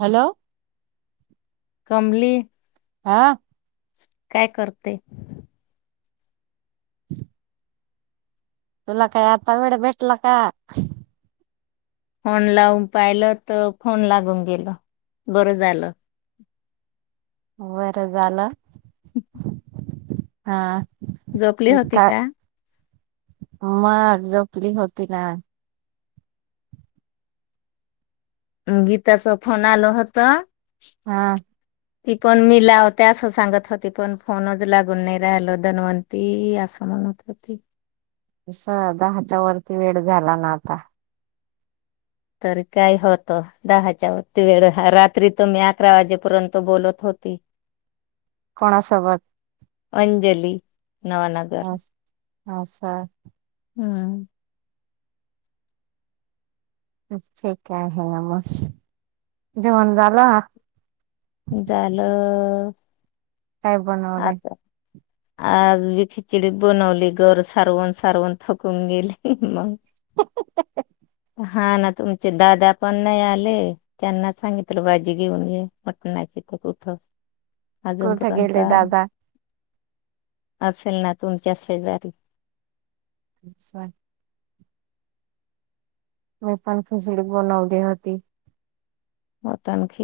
Hello! कंमली. आ? काय करते [unintelligible] तुला काही आता वेळ भेटला का? फोन लावून पाहिलं तर फोन लागून गेल बरं झालं. वगैरं झालं. हा झोकली होती इतका का? मग जपली होती ना. गीता च फोन आलो हत! हा ती पण मीला होते असं सांगत होती पण फोनच लागून नाही राहिल धनवंती असं म्हणत होती. दहाच्या वरती वेळ झाला ना आता तरी काय होतं दहाच्या वती वेळ रात्री त मी अकरा वाजेपर्यंत बोलत होती. कोणासोबत? अंजली. नवानगर. ह सा हम्म ठीक आहे [unintelligible] जेवण झालं? झालं. काय बनवलंय? आता आज बी खिचडीच बनवली घर सारवुन सारवुन थकून गेली मग. [unintelligible] हा ना तुमचे दादा पण नाही आले त्यांना सांगितलं भाजी घेऊन य [unintelligible] कुठे गेले दादा? असेल ना तुमच्याच शेजारी. [unintelligible] मी पण खिचडी बनवली होती. [unintelligible]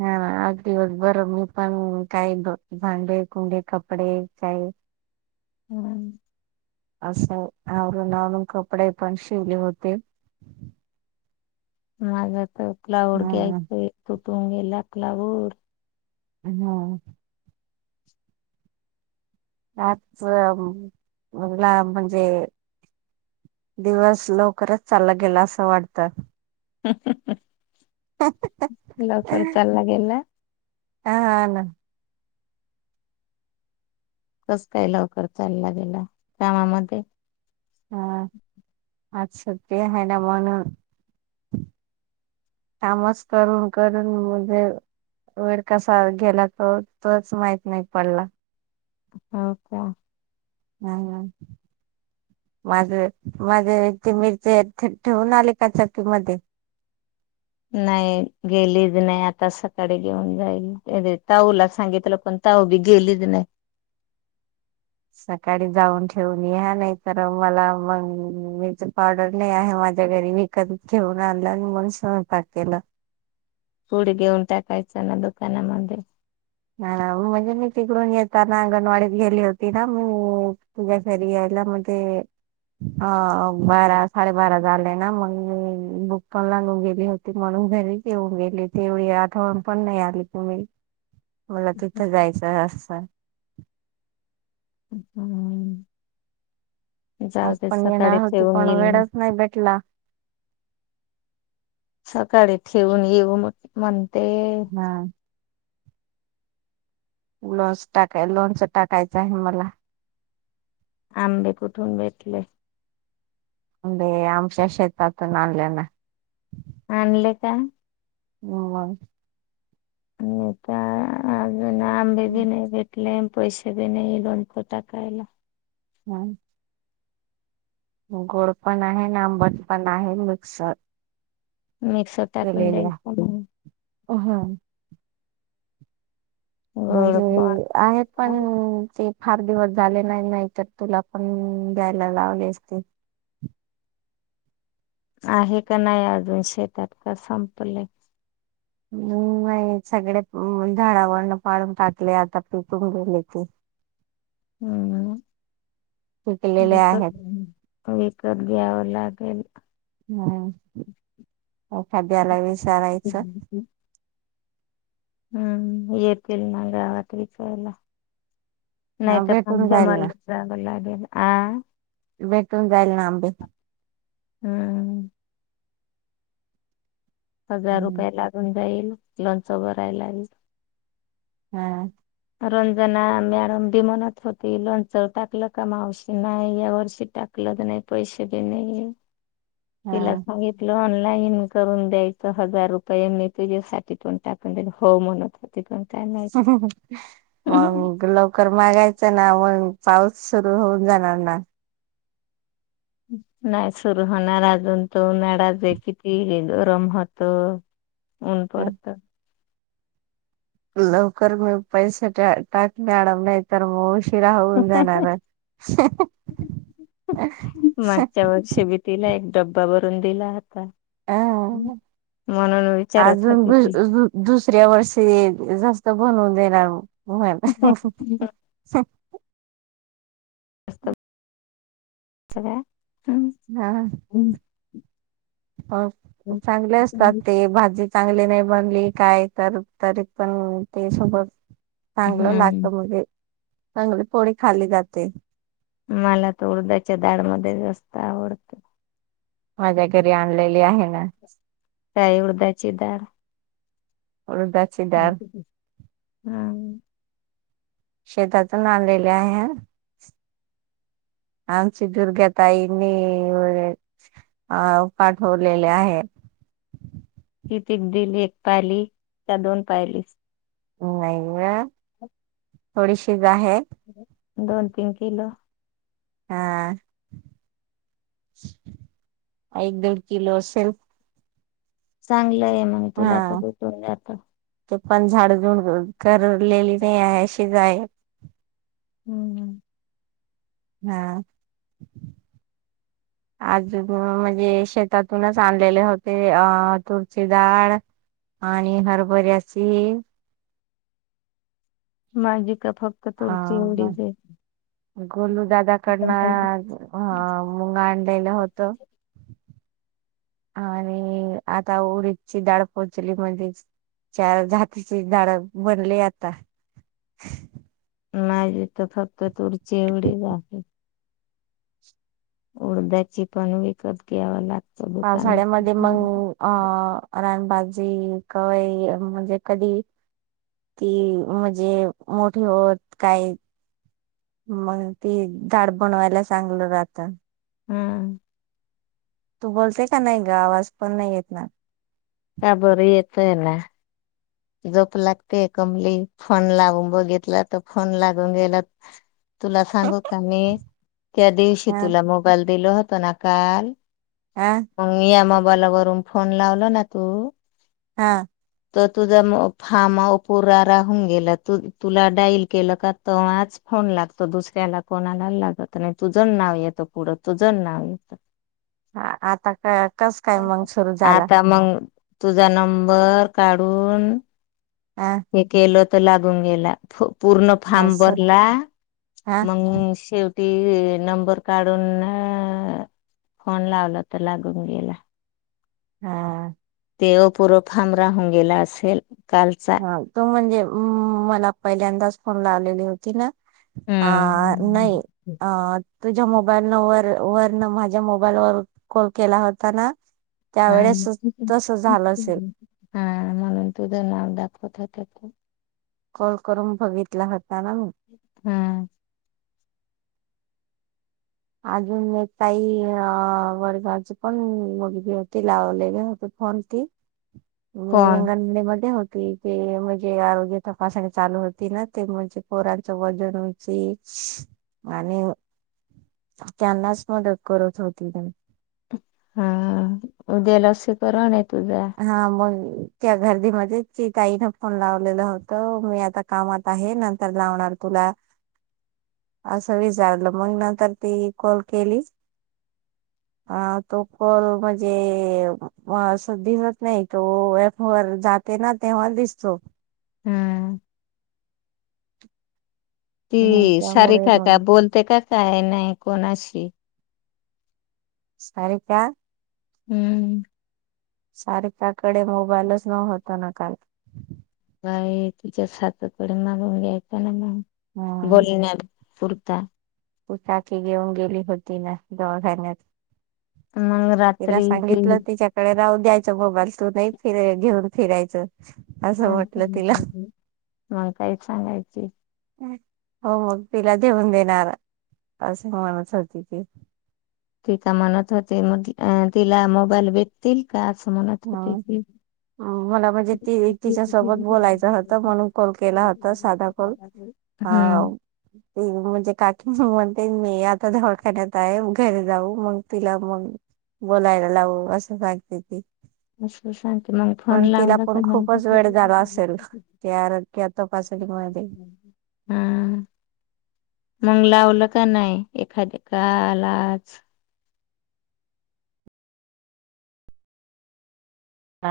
हा आज दिवस भर गरम हो पण काही भांडे कुंडे कपडे काही हम्म असं आवरून आवरून कपडे पण शिवले होते. माझा तर. [unintelligible] हम्म घ्यायचंय त पावणे लाखला वर हम्म आज मला म्हणजे दिवस लवकरंच चालला गेलं असं वाटतं. [unintelligible] लवकर चालला गेला हा ना. कसं काय लवकर चालला गेला कामामध्ये [unintelligible] अच्छा ते आहे ना म्हणून. कामच करून करून म्हणजे वेळ कसा गेला तो तोच माहित नाही पडला. हो का. हा. माझ माझे ते मिरचे ठे ठेवून आले का चक्की मध्ये. नाही, गेलीच नाही आता सकाळी घेऊन जाईल. त्या ताऊला सांगितलं पण ताऊ बी गेलीच नाही. सकाळी जाऊन ठेवून या. नाही तर मला मग मीरची पावडर नाही आहे माझ्या घरी विकत घेऊन आणलं मग स्वयंपाक केलं. पूड घेऊन टाकायचं ना दुकानामध्ये हा म्हणजे मी तिकडून येताना अंगणवाडीत गेली होती ना, मी तुझ्या घरी यायला मग ते अ बारा साडेबारा झाले ना, मग मी भुक पण लागून गेली होती, म्हणून घरीच येऊन गेली हो तेवढी आठवण पण नाही आली तुम्ही मला तिथं जायचंय असं हम्म जाऊ आज दे पण सकाळी येणार होती ठेवून पण येईल मी वेळंच नाही भेटला. सकाळी ठेवून येऊ म म्हण हा लॉस टाकाय लोणचं टाकायचं आहे मला. आंबे कुठून भेटले? आंबे आमच्या शेेतातून आणले ना. आणल का? हो निता ना आंबे बी नाही भेटलेन. पैसे बी नाही दोणको टाकायला. हम्म गोड पण आहे ना आंबट पण आहे मिक्स. मिक्स टाकून केलेले द्यायच मंग. आहे म्हणजे! आहेत पण ते फार दिवस झाले नाही, नाही तर तुला पण द्यायला लावली असते आहे का नाही अजून शेतात? का संपलय? हम्म नाही सगळे झाडावरण पाडून टाकले आता पिकून गेले ते. हम्म पिकलेले विकत. आहेत विकत घ्यावं लागेल. हम्म एखाद्याला विचारायचं. हम्म येतिल ना गावात विकायला. नाही हा तर मग भेटून जाईल ना जंगलात. आ भेटून जाईल ना आंबे हम्म हजार हम्म रुपये लागून जाईल. लोणच भरायला ये. हम्म रंजना मॅडम बी म्हनत होती लोणच टाकलं का मावशी? नाही, या वर्षी टाकलंच नाही पैसे बी नाही. तिला हा सांगितलं ऑनलाई. ईन करून द्यायचं हजार रुपये मि तुझेसाठी पण टाकून देईन, हो म्हणत हो ती पण काय माहित [unintelligible] मग लवकर मागायचं ना. मग पाऊस सुरू होऊन जाणार ना. नाही सुरू होणार अजून तो उन्हाळाचे किती गरम होत. उन हं. पडत. लवकर म पैसे टा टाक मॅडम नाही तर मग उ- शीरा होऊन जाणार. मागच्या वर्षी बी तिला एक डब्बा भरून दिला होता. अ म्हणून विचारत अजून होती दुस ती दुस दुसऱ्या वर्षी जास्त बनवून- देना म [unintelligible] [inaudible] सगळ्या. हम्म हा ह चांगले असतात ते भाजी चांगली नाही बनली काय तर तरी पण ते सोबत चांगलं लागत मुजे चांगली पोळी खाली जाते. मला तर उडदाच्या डाळमध्ये जास्त आवडत. माझ्या घरी आणलेली आहे ना. काय उडदाची डाळ? उडदाची डाळ हम्म. शेतातून आनलेली आहे. आमची दुर्ग्या ताईंनी अ पाठवलेले आहे. कीतीक दिली एक पायली का दोन पायलीस. नाही व थोडीशीज आहे. दोन तीन किलो हा एक दीड किलो असेल. चांगलंय. हा ते पण झाड कर कापलेली नाही आहे शीजाय [inaudible] हम हा अजून म्हणजे शेतातूनच आणलेले होते अं तुरचीडाळ आणि हरभऱ्याची माजी हा गोलू आहे दादाकडनं ह मुंग आणलेलं होतं. आणि आता उडीदची डाळ पोहोचली म्हणजे चार जातीची डाळ बनली आता. नाही तर फक्त तुरची एवढीच आहे. उडद्याची पण विकत घ्याव लाग पावसाळ्यामध्ये मंग अ रानबा ती काय म्हणजे कधी ती म्हणजे मोठी होत काय मग ती ताड पनवायला सांगलं जात. हम. तू बोलते का नाही ग आवाज पण नाही येत ना? का बरं येतय ना झोप लागते कमली फोन लाऊन बघीतला तर फोन लागून गेला. तुला सांगू का मी त्या दिवशी ह तुला मोबाईल दिलो ह ह [unintelligible] [unintelligible] मला वरून फोन लावल ना तू? हा. तुझ मो फार्म पुुरा राहून गेलं तू तुला डाईल केलं का तवाच फोन लागतो दुसऱ्याला कोणाला लागत नाही तुझच नाव येतं पुढं तुझ नाव ह आता कस काय मग सुरू झाला? आता मग तुझा नंबर काढू दोन अ हे केलंत त लागून गेला फु पूर्ण फार्म असं भरला हा मंग शे ती अ नंबर काढून अअ फोन लावला तर लागून गेला. हा आ. ते ओ पुर फार्म राहून गेला असेल कालचा हाव तो म्हणजे अ मला पहिल्यांदाच फोन आलेली होती ना आ नाही हम्म अ तुझ्या मोबाईल न वर वर न माझ्या मोबाईल वर कॉल केला होता ना हा त्यावेेळेस तस झालं असेल हा म्हणून तुझं नाव दाख [unintelligible] कॉल करून बघितला हो हा. अजून एक ताई अ वर्गाची पण मुलगी होती लावलेली होती फोन ती [unintelligible] कोण ती जे म्हणजे आरोग्य तपासणी चालू होती ना ते म्हणजे पोरांचं वजन उंची आणि त्यांनाच मदत करत होती. हा उद्या लसीकरण ये हा मंग त्या गर्दीमध्ये ति ताईन फोन लावलेलं होत मी आता कामात आहे नंतर लावणार तुला असं विचारलं मग नंतर ती कॉल केली अ तो कॉल म्हणजे आ तो दिसत नाही तो पावर जाते ना तेव्हा दिसतो. ह. ती हम्म त्यामुळे सारका मग काय बोलते का काय नाही कोणाशी सारिका. हम्म. सारिकाकडे मोबाईलच नव्हता ना काल बाई तिच्या सासू कडून मागून घ्यायचा ना मग हम्म बोलण्यात. कुर्ता. घेऊन गेली होती ना दवाखान्यात मग तिला रात्री सांगितलं तिच्याकडे राहू द्यायच मोबाईल तू नाही फि घेऊन फिरायचं असं म्हटलं तिला मग काहीच सांगायची हो मग तिला घेऊन देणार असे म्हणत होती ती ती का म्हणत होते तिला मोबाईल भेटतील का असं म्हणत होते की हम मला म्हणजे ती तिच्या सोबत बोलायचं होतं म्हणून कॉल केला होता साधा कॉल ह हम्म त म्हणजे काकी म्ह म्ह ते मी आता दवाखान्यात आहे घरी जाऊ मग तिला मग बोलायला लावू असं सांगते ती असं सांगते मग फोन पण तिला लावला क हा पण मग खूपच वेळ झाला असेल त्या आरोग्य तपासणीमध्ये लावलं. लावलं का नाही एखादी काल आज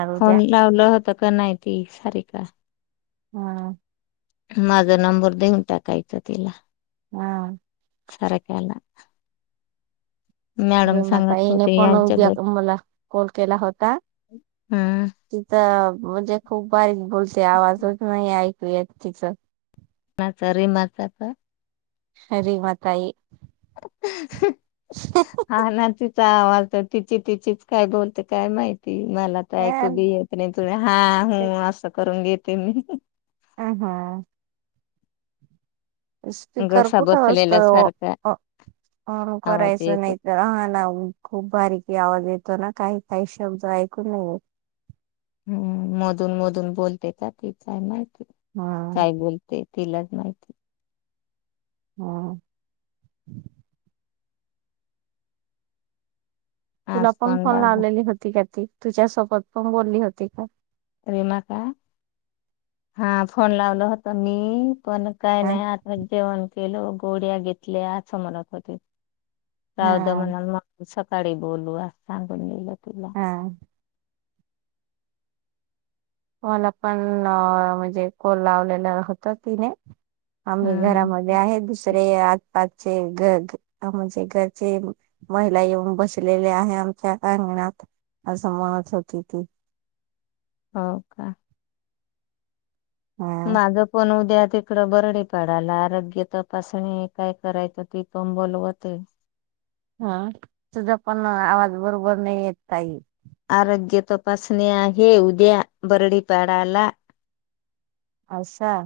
आरोग्या फोन लावलं होता. का नाहीती सारी का? हम्म. माझा नंबर देऊन टाकायचा तिला हा सारिकाला अरे मता सांगत हने होते पण यांच्या उभ्या घरी मला कॉल केला होता तिथ मग जे खूप भारी बोलते हम्चा आवाजच नाही आहे. [inaudible] माच र माचा का खरी माताई [inaudible] हा ना सहा वाजत तिची तिचीच काय बोलते काय माहिती मला तर ऐक हा बी येत नाही तुम्ही हा हो असं करून घेत. [unintelligible] हम हा. स्पीकर घसा कुठ बसलेल्या सारखा आवाज असस्तकरायस येतो नाहीत ह ना खूप बारीक. की आवाज येतो ना काही काही शब्द ऐकू नाहीे येत. हम्म मधून मधून बोलते. हा काय बोलते तिलाच माहिती हा. तुला आज पण फोन लाग लावलेली होती का ती तुझ्यासोबत पण बोलली होती का? रेमा का हा फोन लावल होता मी पण काही हा नाही आताच जेवण केलो गोळ्या घेतल्या असं म्हणत होते. हा म्हणा काळी बोलू असं सांगून दिलं. [unintelligible] हा मला पण म्हणजे कॉल लावलेला होता तिने आम्ही हम्म घरामध्ये आहे दुसरे आ आजचे घ म्हणजे घरचे महिला येऊन बसलेले आहे आमच्या अंगणात असं म्हणत होती ती हो का हा माझं पण उद्याच तिकडं बर आहे निफाडाला आरोग्य तपासणी काय करायचं तिथून बोलवत होते. हा तुझा पण आवाज बरोबर नाही येत काही आरोग्य तपासणी आहे उद्या बरडीपाडाला अस